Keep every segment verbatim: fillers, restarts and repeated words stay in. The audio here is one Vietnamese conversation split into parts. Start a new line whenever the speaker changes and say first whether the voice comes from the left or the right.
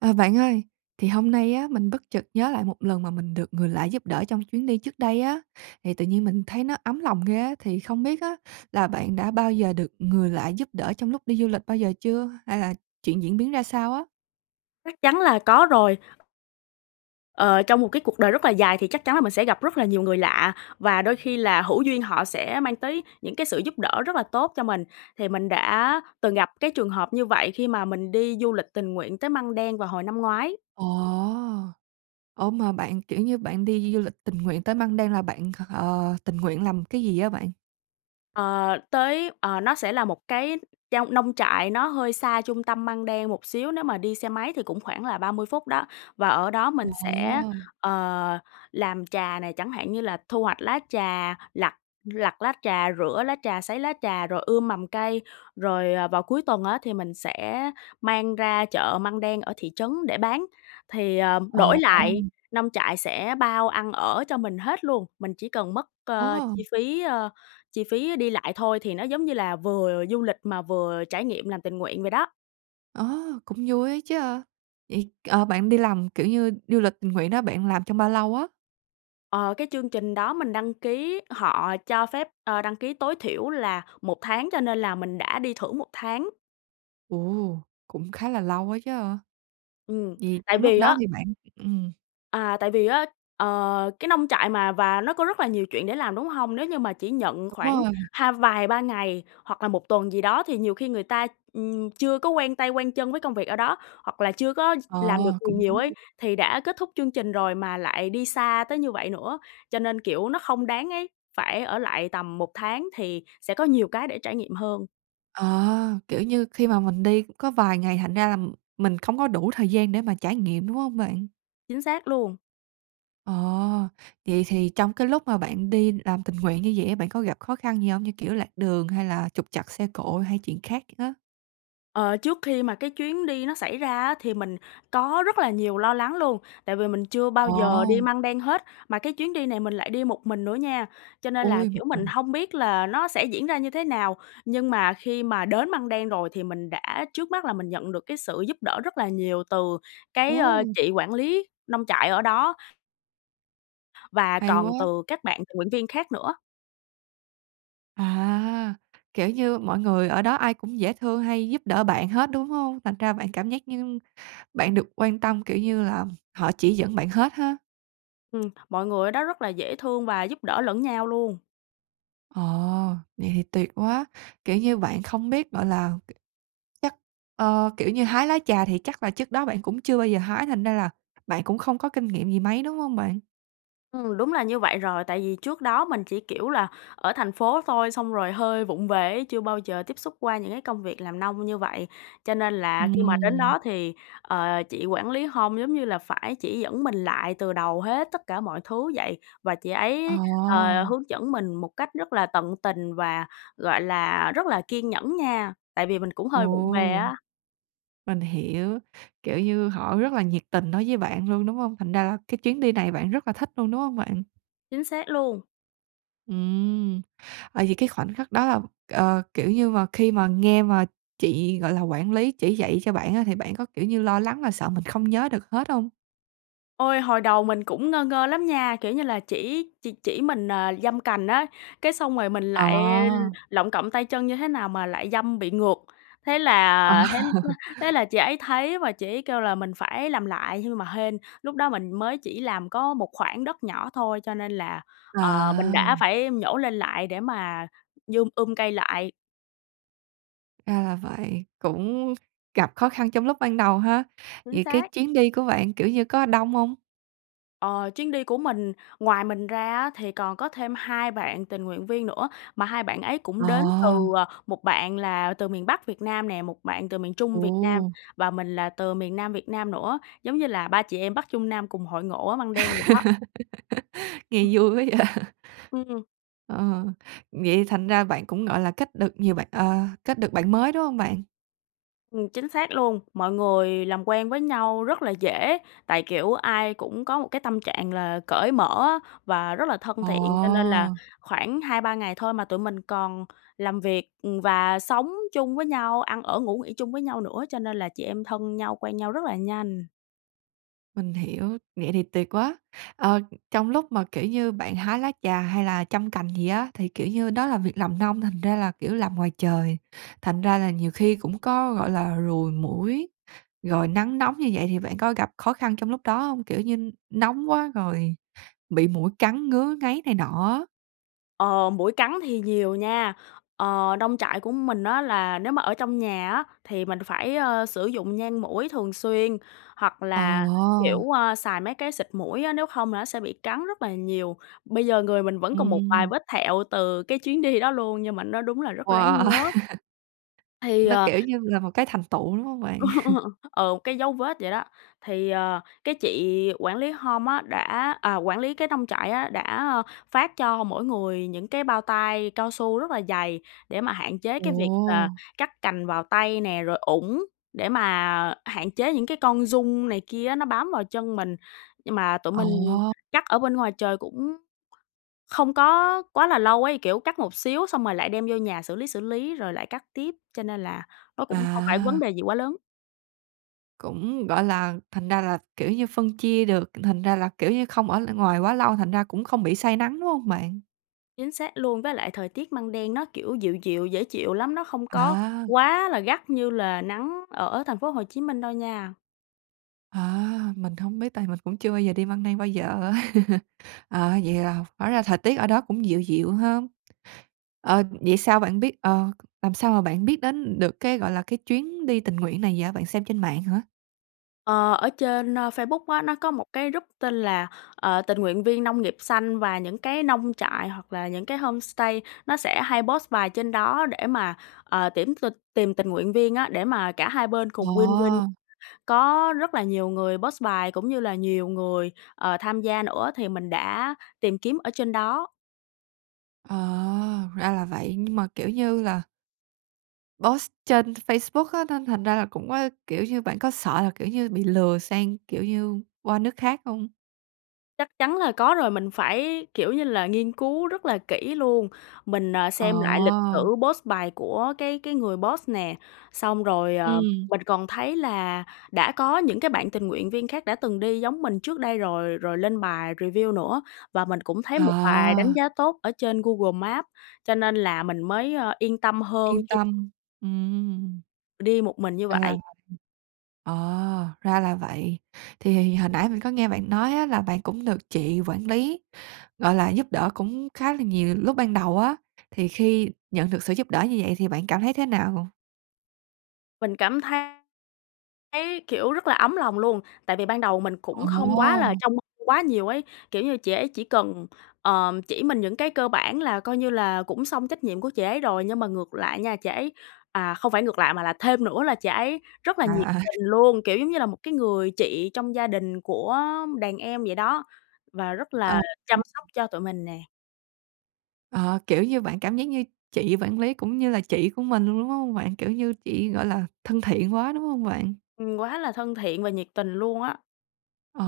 right: À, bạn ơi thì hôm nay á mình bất chợt nhớ lại một lần mà mình được người lạ giúp đỡ trong chuyến đi trước đây á, thì tự nhiên mình thấy nó ấm lòng ghê á, thì không biết á là bạn đã bao giờ được người lạ giúp đỡ trong lúc đi du lịch bao giờ chưa? Hay là chuyện diễn biến ra sao á?
left: Chắc chắn là có rồi. Ờ, trong một cái cuộc đời rất là dài thì chắc chắn là mình sẽ gặp rất là nhiều người lạ, và đôi khi là hữu duyên họ sẽ mang tới những cái sự giúp đỡ rất là tốt cho mình, thì mình đã từng gặp cái trường hợp như vậy khi mà mình đi du lịch tình nguyện tới Măng Đen vào hồi năm ngoái.
right: Ồ. Ủa, mà bạn, kiểu như, bạn đi du lịch tình nguyện tới Măng Đen là bạn, ờ, tình nguyện làm cái gì á bạn?
left: Ờ, tới, ờ, nó sẽ là một cái trong nông trại nó hơi xa trung tâm Măng Đen một xíu, nếu mà đi xe máy thì cũng khoảng là ba mươi phút đó và ở đó mình sẽ,
right: Ồ.
left: ờ, làm trà này, chẳng hạn như là thu hoạch lá trà, lặt lặt lá trà, rửa lá trà, sấy lá trà rồi ươm mầm cây rồi, ờ, vào cuối tuần á thì mình sẽ mang ra chợ Măng Đen ở thị trấn để bán, thì, ờ,
right: Ờ.
left: đổi lại nông trại sẽ bao ăn ở cho mình hết luôn, mình chỉ cần mất, ơ,
right: Ồ.
left: chi phí, ơ, chi phí đi lại thôi thì nó giống như là vừa du lịch mà vừa trải nghiệm làm tình nguyện vậy đó.
right: Ơ, cũng vui ấy chớ. Vậy, ờ, bạn đi làm, kiểu như, du lịch tình nguyện đó bạn làm trong bao lâu á?
left: Ờ, cái chương trình đó mình đăng ký họ cho phép, ờ, đăng ký tối thiểu là một tháng cho nên là mình đã đi thử một tháng.
right: Ồ, cũng khá là lâu á chớ.
left: Ừm,
right: Vậy
left: tại
right: trong lúc
left: vì
right: đó
left: á
right: thì bạn ừm.
left: À, tại vì á, ờ, cái nông trại mà và nó có rất là nhiều chuyện để làm, đúng hông? Nếu như mà chỉ nhận
right: Đúng
left: khoảng
right: rồi.
left: hai vài ba ngày hoặc là một tuần gì đó thì nhiều khi người ta, ừm, chưa có quen tay, quen chân với công việc ở đó, hoặc là chưa có ch
right: Ờ,
left: làm được gì
right: cũng
left: nhiều ấy,
right: đúng.
left: thì đã kết thúc chương trình rồi mà lại đi xa tới như vậy nữa, cho nên, kiểu, nó không đáng ấy, phải ở lại tầm một tháng thì sẽ có nhiều cái để trải nghiệm hơn.
right: Ờ, kiểu như, khi mà mình đi có vài ngày thành ra là mình không có đủ thời gian để mà trải nghiệm, đúng hông bạn?
left: Chính xác luôn.
right: Ồ, vậy thì trong cái lúc mà bạn đi làm tình nguyện như vậy á, bạn có gặp khó khăn gì hông? Như kiểu lạc đường hay là trục trặc xe cộ hay chuyện khác á.
left: Ờ, trước khi mà cái chuyến đi nó xảy ra á, thì mình có rất là nhiều lo lắng luôn. Tại vì mình chưa bao giờ đi
right: Ồ.
left: Măng Đen hết. Mà cái chuyến đi này mình lại đi một mình nữa nha, cho nên là,
right: Ôi, một
left: kiểu, mình
right: mình.
left: hông biết là nó sẽ diễn ra như thế nào, nhưng mà khi mà đến Măng Đen rồi thì mình đã trước mắt là mình nhận được cái sự giúp đỡ rất là nhiều từ cái, ơ,
right: Ồ.
left: chị quản lý nông trại ở đó. Và
right: Hay
left: còn
right: quá!
left: từ các bạn tình nguyện viên khác nữa.
right: À, kiểu như, mọi người ở đó ai cũng dễ thương hay giúp đỡ bạn hết, đúng hông? Thành ra bạn cảm giác như bạn được quan tâm, kiểu như là họ chỉ dẫn bạn hết ha.
left: Ừm, mọi người ở đó rất là dễ thương và giúp đỡ lẫn nhau luôn.
right: Ồ, vậy thì tuyệt quá. Kiểu như, bạn không biết, gọi là, k chắc, ơ, kiểu, như hái lá trà thì chắc là trước đó bạn cũng chưa bao giờ hái thành ra là bạn cũng không có kinh nghiệm gì mấy, đúng hông bạn?
left: Ừm, đúng là như vậy rồi. Tại vì trước đó mình chỉ, kiểu là, ở thành phố thôi xong rồi hơi vụng về á, chưa bao giờ tiếp xúc qua những cái công việc làm nông như vậy. Cho nên là khi mà đến
right: Ừm.
left: đó thì, ờ, chị quản lý home giống như là phải chỉ dẫn mình lại từ đầu hết tất cả mọi thứ vậy, và chị
right: Ờ.
left: ấy, ờ, hướng dẫn mình một cách rất là tận tình và, gọi là, rất là kiên nhẫn nha, tại vì mình cũng hơi vụng về
right: Ồ.
left: á.
right: Mình hiểu, kiểu như, họ rất là nhiệt tình đối với bạn luôn, đúng hông? Thành ra là cái chuyến đi này bạn rất là thích luôn, đúng hông bạn?
left: Chính xác luôn.
right: Ừm. Ờ, vậy cái khoảnh khắc đó là, ờ, kiểu như mà, khi mà nghe mà chị gọi là quản lý chỉ dạy cho bạn á, thì bạn có, kiểu, như lo lắng mà sợ mình không nhớ được hết hông?
left: Ôi, hồi đầu mình cũng ngơ ngơ lắm nha, kiểu, như là chỉ chỉ chỉ mình, à, giâm cành á, cái xong rồi mình
right: Ờ.
left: lại lọng cọng tay chân như thế nào mà lại giâm bị ngược. Thế
right: Ờ.
left: là thế [unintelligible] thế là chị ấy thấy và chị ấy kêu là mình phải làm lại, nhưng mà hên lúc đó mình mới chỉ làm có một khoảng đất nhỏ thôi, cho nên là,
right: Ờ.
left: ờ, mình đã phải nhổ lên lại để mà dum um cây lại.
right: Ra là vậy, cũng gặp khó khăn trong lúc ban đầu ha.
left: Chính
right: Vậy cái
left: xác.
right: chuyến đi của bạn, kiểu như, có đông hông?
left: Ờ. Chuyến đi của mình, ngoài mình ra á thì còn có thêm hai bạn tình nguyện viên nữa, mà hai bạn ấy cũng đến từ,
right: Ờ.
left: à, một bạn là từ miền Bắc Việt Nam nè, một bạn từ miền Trung Việt Nam,
right: Ồ.
left: và mình là từ miền Nam Việt Nam nữa. Giống như là ba chị em Bắc Trung Nam cùng hội ngộ ở Măng Đen vậy đó.
right: Nghe vui quá vậy?
left: Ừm.
right: Ờ. Vậy thành ra bạn cũng, gọi là, kết được nhiều bạn, ờ, kết được bạn mới, đúng hông bạn?
left: Ừm, chính xác luôn. Mọi người làm quen với nhau rất là dễ, tại, kiểu, ai cũng có một cái tâm trạng là cởi mở á và rất là thân thiện. Cho nên là
right: Ồ!
left: khoảng hai ba ngày thôi mà tụi mình còn làm việc, ừm, và sống chung với nhau, ăn ở, ngủ nghỉ chung với nhau nữa, cho nên là chị em thân nhau, quen nhau rất là nhanh.
right: Mình hiểu, vậy thì tuyệt quá! Ờ, trong lúc mà, kiểu như, bạn hái lá trà hay là chăm cành gì á, thì, kiểu như, đó là việc làm nông, thành ra là, kiểu, làm ngoài trời, thành ra là nhiều khi cũng có, gọi là, ruồi muỗi rồi nắng nóng như vậy thì bạn có gặp khó khăn trong lúc đó hông? Kiểu như nóng quá rồi bị muỗi cắn ngứa ngáy này nọ á.
left: Ờ, muỗi cắn thì nhiều nha. Ờ, nông trại của mình á là nếu mà ở trong nhà á, thì mình phải, a, sử dụng nhang muỗi thường xuyên, hoặc là, kiểu,
right: Ồ!
left: ơ, xài mấy cái xịt muỗi á, nếu không là nó sẽ bị cắn rất là nhiều. Bây giờ người mình vẫn còn một vài
right: Ừm.
left: vết thẹo từ cái chuyến đi đó luôn nhưng mà nó đúng là rất ráng
right: Wow!
left: nhớ. Thì,
right: Nó,
left: ờ
right: kiểu như là một cái thành tựu, đúng hông bạn?
left: Ừ, một cái dấu vết vậy đó. Thì, ờ, cái chị quản lý home á đã à, quản lý cái nông trại á, đã, a, phát cho mỗi người những cái bao tay cao su rất là dày để mà hạn chế cái việc là
right: Ồ!
left: cắt cành vào tay nè, rồi ủng, để mà hạn chế những cái con giun này kia á, nó bám vào chân mình. Nhưng mà tụi mình
right: Ồ!
left: cắt ở bên ngoài trời cũn không có quá là lâu ấy. Kiểu, cắt một xíu xong rồi lại đem vô nhà xử lý, xử lý, rồi lại cắt tiếp, cho nên là nó cũng không phải vấn
right: À!
left: đề gì quá lớn.
right: Cũng, gọi là, thành ra là, kiểu như, phân chia được, thành ra là, kiểu như, không ở lại ngoài quá lâu thành ra cũng không bị say nắng, đúng hông bạn?
left: Chính xác luôn. Với lại thời tiết Măng Đen nó, kiểu, dịu dịu, dễ chịu lắm, nó không có
right: À!
left: quá là gắt như là nắng ở thành phố Hồ Chí Minh đâu nha.
right: À! Mình hông biết tại mình cũng chưa bao giờ đi Măng Đen bao giờ á. Ờ, vậy là hóa ra thời tiết ở đó cũng dịu dịu ha. Ờ, vậy sao bạn biết ờ, làm sao mà bạn biết đến được cái, gọi là, cái chuyến đi tình nguyện này vậy, bạn xem trên mạng hả?
left: Ờ, ở trên, a, Facebook á, nó có một cái rúp tên là, ờ, "Tình nguyện viên nông nghiệp xanh", và những cái nông trại hoặc là những cái homestay nó sẽ hay post bài trên đó để mà, ờ, tuyển tình tìm tình nguyện viên á, để mà cả hai bên
right: Ờ.
left: cùng win win. Có rất là nhiều người post bài cũng như là nhiều người, ờ, tham gia nữa, thì mình đã tìm kiếm ở trên đó.
right: Ờ, ra là vậy, nhưng mà, kiểu như là Post trên Facebook á nên thành ra là cũng có kiểu như, bạn có sợ là, kiểu như, bị lừa sang, kiểu như, qua nước khác hông?
left: Chắc chắn là có rồi, mình phải, kiểu như là, nghiên cứu rất là kỹ luôn. Mình, à, xem lại lịch
right: Ờ.
left: sử post bài của cái cái người post nè. Xong rồi, ờ,
right: Ừm.
left: mình còn thấy là đã có những cái bạn tình nguyện viên khác đã từng đi giống mình trước đây rồi, rồi lên bài review nữa. Và mình cũng thấy một bài đánh
right: À.
left: giá tốt ở trên Google Maps, cho nên là mình mới, ơ, yên tâm hơn
right: Yên
left: khi
right: tâm. Ừm.
left: đi một mình như
right: À ha.
left: vậy.
right: Ờ, ra là vậy. Thì thì hồi nãy mình có nghe bạn nói á là bạn cũng được chị quản lý, gọi là, giúp đỡ cũng khá là nhiều lúc ban đầu á. Thì khi nhận được sự giúp đỡ như vậy thì bạn cảm thấy thế nào?
left: Mình cảm thấy thấy, kiểu, rất là ấm lòng luôn, tại vì ban đầu mình cũng không quá là
right: Ồ!
left: trông mong quá nhiều ấy. Kiểu như, chị ấy chỉ cần, ờ, chỉ mình những cái cơ bản là coi như là cũng xong trách nhiệm của chị ấy rồi. Nhưng mà ngược lại nha, chị ấy à, không phải ngược lại mà là thêm nữa là chị ấy rất là nhiệt
right: À, à.
left: tình luôn, kiểu, giống như là một cái người chị trong gia đình của đàn em vậy đó, và rất
right: Ờ.
left: là chăm
right: [unintelligible]
left: sóc cho tụi mình nè.
right: Ờ, kiểu như, bạn cảm giác như chị vản lý cũng như là chị của mình luôn, đúng hông bạn? Kiểu như, chị, gọi là, thân thiện quá, đúng hông bạn?
left: Ừm, quá là thân thiện và nhiệt tình luôn á!
right: Ồ!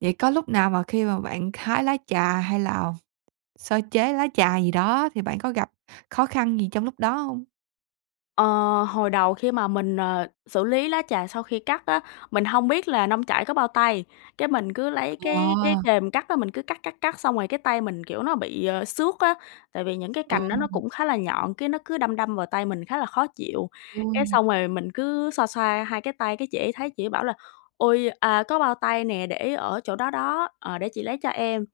right: Vậy có lúc nào mà khi mà bạn k hái lá trà hay là sơ chế lá trà gì đó thì bạn có gặp khó khăn gì trong lúc đó hông?
left: Ờ, hồi đầu khi mà mình, ờ, xử lý lá trà sau khi cắt á, mình hông biết là nông trại có bao tay, cái mình cứ lấy cái cái
right: Wow!
left: kềm cắt á, mình cứ cắt, cắt, cắt xong rồi cái tay mình, kiểu, nó bị à xước á, tại vì những cái
right: Ừ
left: cành đó nó
right: ha.
left: cũng khá là nhọn, cái nó cứ đâm đâm vào tay mình khá là khó chịu. Cái
right: Ôi!
left: xong rồi mình cứ xoa xoa hai cái tay, cái chị ấy thấy chị ấy bảo là "Ôi! À, có bao tay nè để ở chỗ đó đó, ờ, để chị lấy cho em."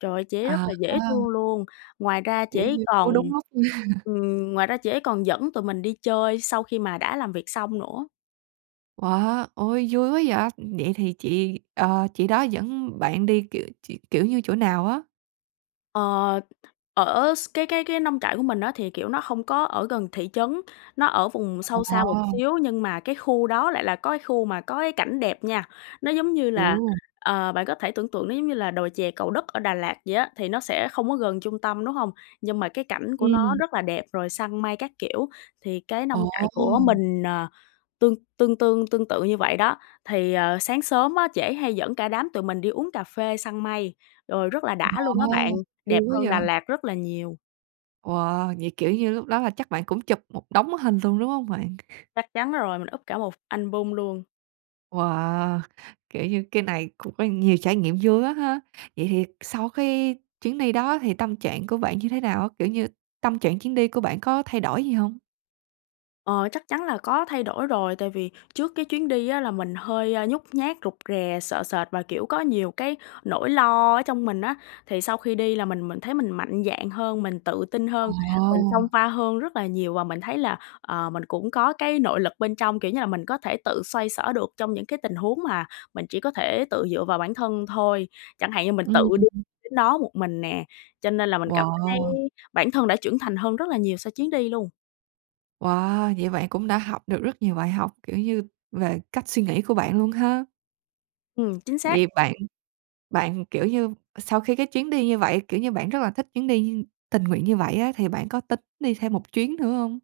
left: Trời ơi! Chị ấy rất
right: À
left: là dễ
right: ha.
left: thương luôn! Ngoài ra chị
right: Kiểu
left: ấy
right: như cứu
left: còn,
right: đúng lúc.
left: ừm, ngoài ra chị ấy còn dẫn tụi mình đi chơi sau khi mà đã làm việc xong nữa.
right: Wow, ôi, vui quá vậy! Vậy thì chị, ờ, chị đó dẫn bạn đi, kiểu, ch kiểu như chỗ nào á?
left: Ờ, ở x cái cái cái nông trại của mình á thì, kiểu, nó không có ở gần thị trấn, nó ở vùng sâu xa một
right: Wow!
left: xíu nhưng mà cái khu đó lại là có cái khu mà có cái cảnh đẹp nha. Nó, giống như là,
right: Ù!
left: ờ, bạn có thể tưởng tượng nó giống như là đồi chè Cầu Đất ở Đà Lạt vậy á, thì nó sẽ không có gần trung tâm, đúng hông? Nhưng mà cái cảnh của nó
right: Ừm.
left: rất là đẹp, rồi săn mây các kiểu. Thì cái nông trại của
right: Ồ!
left: mình, ờ, tương tương tương tương tự như vậy đó. Thì, ờ, sáng sớm á, chị ấy hay dẫn cả đám tụi mình đi uống cà phê săn mây, rồi rất là đã luôn á bạn,
right: Wow!
left: đẹp
right: Vui quá
left: hơn Đà
right: vậy!
left: Lạt rất là nhiều.
right: Wow! Vậy, kiểu, như lúc đó là chắc bạn cũng chụp một đống hình luôn, đúng hông bạn?
left: Chắc chắn rồi, mình úp cả một album luôn.
right: Wow! Kiểu, như cái này cũng có nhiều trải nghiệm vui quá ha! Vậy thì sau cái chuyến đi đó thì tâm trạng của bạn như thế nào á, kiểu như, tâm trạng chuyến đi của bạn có thay đổi gì hông?
left: Ờ, chắc chắn là có thay đổi rồi, tại vì trước cái chuyến đi á là mình hơi, a, nhút nhát, rụt rè, sợ sệt và, kiểu, có nhiều cái nỗi lo ở trong mình á, thì sau khi đi là mình mình thấy mình mạnh dạn hơn, mình tự tin hơn, mình xông
right: Ờ.
left: pha hơn rất là nhiều và mình thấy là, ờ, mình cũng có cái nội lực bên trong, kiểu như là, mình có thể tự xoay xở được trong những cái tình huống mà mình chỉ có thể tự dựa vào bản thân thôi. Chẳng hạn như mình tự đi
right: Ừm.
left: đến đó một mình nè, cho nên là mình cảm thấy
right: Wow.
left: bản thân đã trưởng thành hơn rất là nhiều sau chuyến đi luôn.
right: Wow. Vậy bạn cũng đã học được rất nhiều bài học, kiểu như, về cách suy nghĩ của bạn luôn ha.
left: Ừm, chính xác.
right: Vậy bạn bạn, kiểu, như sau khi cái chuyến đi như vậy, kiểu, như bạn rất là thích chuyến đi tình nguyện như vậy á, thì bạn có tính đi thêm một chuyến nữa hông?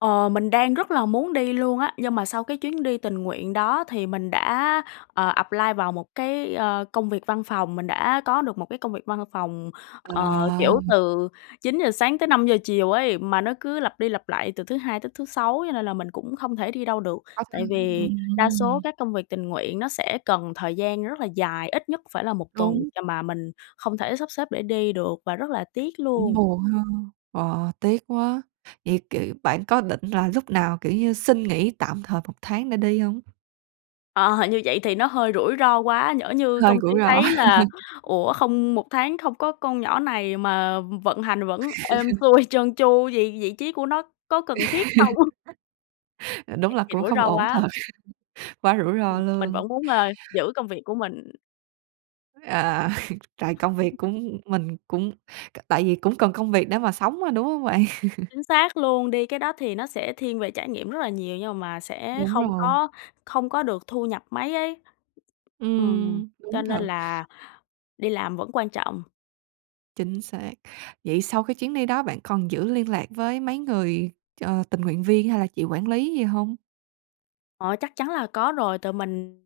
left: Ờ, mình đang rất là muốn đi luôn á, nhưng mà sau cái chuyến đi tình nguyện đó thì mình đã, ờ, apply vào một cái, ờ, công việc văn phòng, mình đã có được một cái công việc văn phòng, ờ,
right: À.
left: kiểu, từ chín giờ sáng tới năm giờ chiều ấy, mà nó cứ lặp đi lặp lại từ thứ Hai tới thứ Sáu. Cho nên là mình cũng không thể đi đâu được, tại
right: [unintelligible]
left: vì đa số
right: ừm.
left: các công việc tình nguyện nó sẽ cần thời gian rất là dài, ít nhất phải là một tuần
right: Đúng.
left: chà mà mình không thể sắp xếp để đi được và rất là tiếc
right: Cũng
left: luôn.
right: buồn ha, ờ, tiếc quá. Vậy, kiểu, bạn có định là lúc nào, kiểu như, xin nghỉ tạm thời một tháng để đi hông?
left: Ờ, như vậy thì nó hơi rủi ro quá, nhỡ như
right: Hơi
left: công ty
right: rủi ro.
left: thấy là, ủa, không một tháng không có con nhỏ này mà v vận hành vẫn êm xuôi trơn tru, vậy vị trí của nó có cần thiết không?
right: Đúng
left: Vậy
right: là
left: thì
right: cũng
left: rủi
right: không
left: ro
right: ổn
left: quá!
right: thật, quá rủi ro
left: Ừm, mình
right: luôn.
left: vẫn muốn, ờ, giữ công việc của mình.
right: À. Trời, công việc cũng mình cũng c tại vì cũng cần công việc để mà sống mà, đúng hông bạn?
left: Chính xác luôn, đi cái đó thì nó sẽ thiên về trải nghiệm rất là nhiều nhưng mà sẽ
right: Đúng
left: không
right: rồi.
left: có không có được thu nhập mấy ấy, ừm,
right: Ừm,
left: cho
right: đúng
left: nên
right: thật.
left: là đi làm vẫn quan trọng.
right: Chính xác. Vậy sau cái chuyến đi đó bạn còn giữ liên lạc với mấy người, ờ, tình nguyện viên hay là chị quản lý gì hông?
left: Ờ, chắc chắn là có rồi. Tụi mình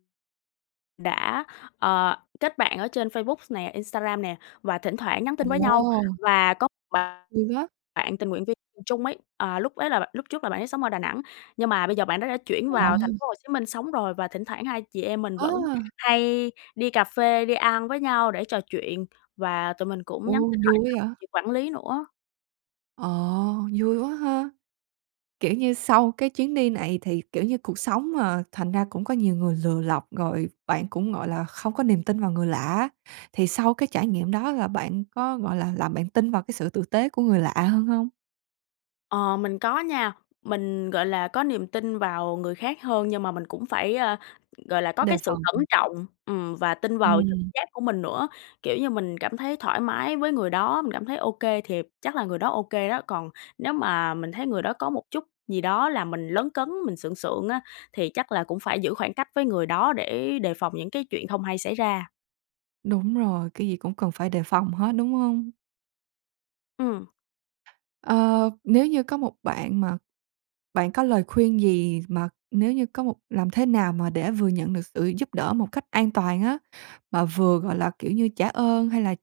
left: đã, ờ, kết bạn ở trên Facebook nè, Instagram nè và thỉnh thoảng nhắn tin với nhau.
right: Ồ!
left: Và có bạn
right: Ừ, á.
left: bạn tình nguyện viên cùng chung ấy, à, lúc ấy là bạn lúc trước là bạn ấy sống ở Đà Nẵng, nhưng mà bây giờ bạn đó đã chuyển vào thành
right: Wow.
left: phố Hồ Chí Minh sống rồi, và thỉnh thoảng hai chị em mình vẫn
right: A!
left: hay đi cà phê, đi ăn với nhau để trò chuyện và tụi mình cũng nhắn
right: Ồ,
left: tin
right: vui
left: hỏi
right: quá
left: thăm
right: vậy.
left: chị quản lý nữa.
right: Ờ, vui quá ha. Kiểu như, sau cái chuyến đi này thì, kiểu như, cuộc sống mà, thành ra cũng có nhiều người lừa lọc rồi bạn cũng, gọi là, không có niềm tin vào người lạ á, thì sau cái trải nghiệm đó là bạn có, gọi là, làm bạn tin vào cái sự tử tế của người lạ hơn hông?
left: Ờ, mình có nha. Mình, gọi là, có niềm tin vào người khác hơn nhưng mà mình cũng phải, a, gọi là, có
right: Đề
left: cái sự
right: phòng.
left: cẩn
right: Ừm.
left: trọng, ừm, và tin vào trực
right: Ừm.
left: giác của mình nữa. Kiểu như, mình cảm thấy thoải mái với người đó, mình cảm thấy ô kê thiệp chắc là người đó ô kê đó. Còn nếu mà mình thấy người đó có một chút gì đó làm mình lấn cấn mình sượng sượng á, thì chắc là cũng phải giữ khoảng cách với người đó để đề phòng những cái chuyện không hay xảy ra.
right: Đúng rồi, cái gì cũng cần phải đề phòng hết, đúng hông?
left: Ừm.
right: Ờ, nếu như có một bạn mà bạn có lời khuyên gì mà nếu như có một làm thế nào mà để vừa nhận được sự giúp đỡ một cách an toàn á, mà vừa, gọi là, kiểu như, trả ơn hay là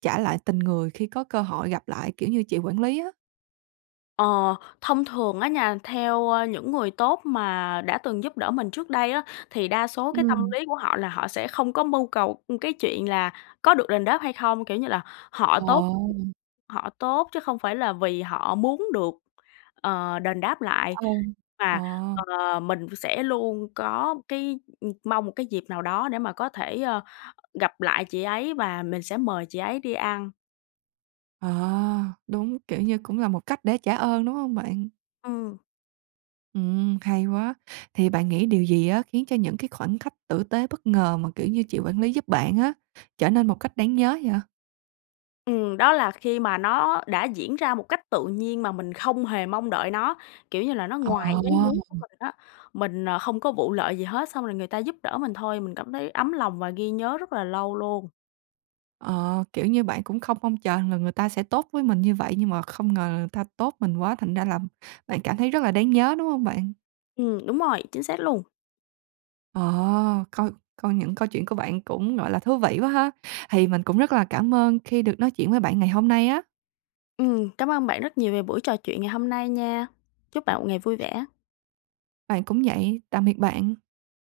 right: trả lại tình người khi có cơ hội gặp lại? Kiểu như chị quản lý á?
left: Ờ, thông thường á nha, theo, a, những người tốt mà đã từng giúp đỡ mình trước đây á, thì đa số cái tâm
right: Ừm.
left: lý của họ là họ sẽ không có mưu cầu, ưm, cái chuyện là có được đền đáp hay không. Kiểu như là, họ tốt
right: Ồ.
left: họ tốt chứ không phải là vì họ muốn được, ờ, đền đáp lại,
right: Ừ.
left: mà,
right: Ờ.
left: ờ, mình v sẽ luôn có cái, ừm, mong một cái dịp nào đó để mà có thể, ơ, gặp lại chị ấy và mình sẽ mời chị ấy đi ăn.
right: Ờ, đúng, kiểu như, cũng là một cách để trả ơn, đúng hông bạn?
left: Ừm.
right: Ừm, hay quá. Thì bạn nghĩ điều gì á khiến cho những cái khoảnh khách tử tế bất ngờ mà, kiểu như, chị quản lý giúp bạn á trở nên một cách đáng nhớ vậy?
left: Ừm, đó là khi mà nó đã diễn ra một cách tự nhiên mà mình không hề mong đợi nó, kiểu như là, nó
right: Ờ.
left: ngoài ý muốn của mình á. Mình, ờ, không có vụ lợi gì hết, xong rồi người ta giúp đỡ mình thôi, mình cảm thấy ấm lòng và ghi nhớ rất là lâu luôn.
right: Ờ, kiểu như, bạn cũng không mong chờ rằng là người ta sẽ tốt với mình như vậy, nhưng mà không ngờ người ta tốt mình quá thành ra là bạn cảm thấy rất là đáng nhớ, đúng không bạn?
left: Ừm, đúng rồi, chính xác luôn.
right: Ờ. Coi coi những câu chuyện của bạn cũng, gọi là, thú vị quá ha, thì mình cũng rất là cảm ơn khi được nói chuyện với bạn ngày hôm nay á.
left: Ừm, cảm ơn bạn rất nhiều về buổi trò chuyện ngày hôm nay nha. Chúc bạn một ngày vui vẻ.
right: Bạn cũng vậy, tạm biệt bạn.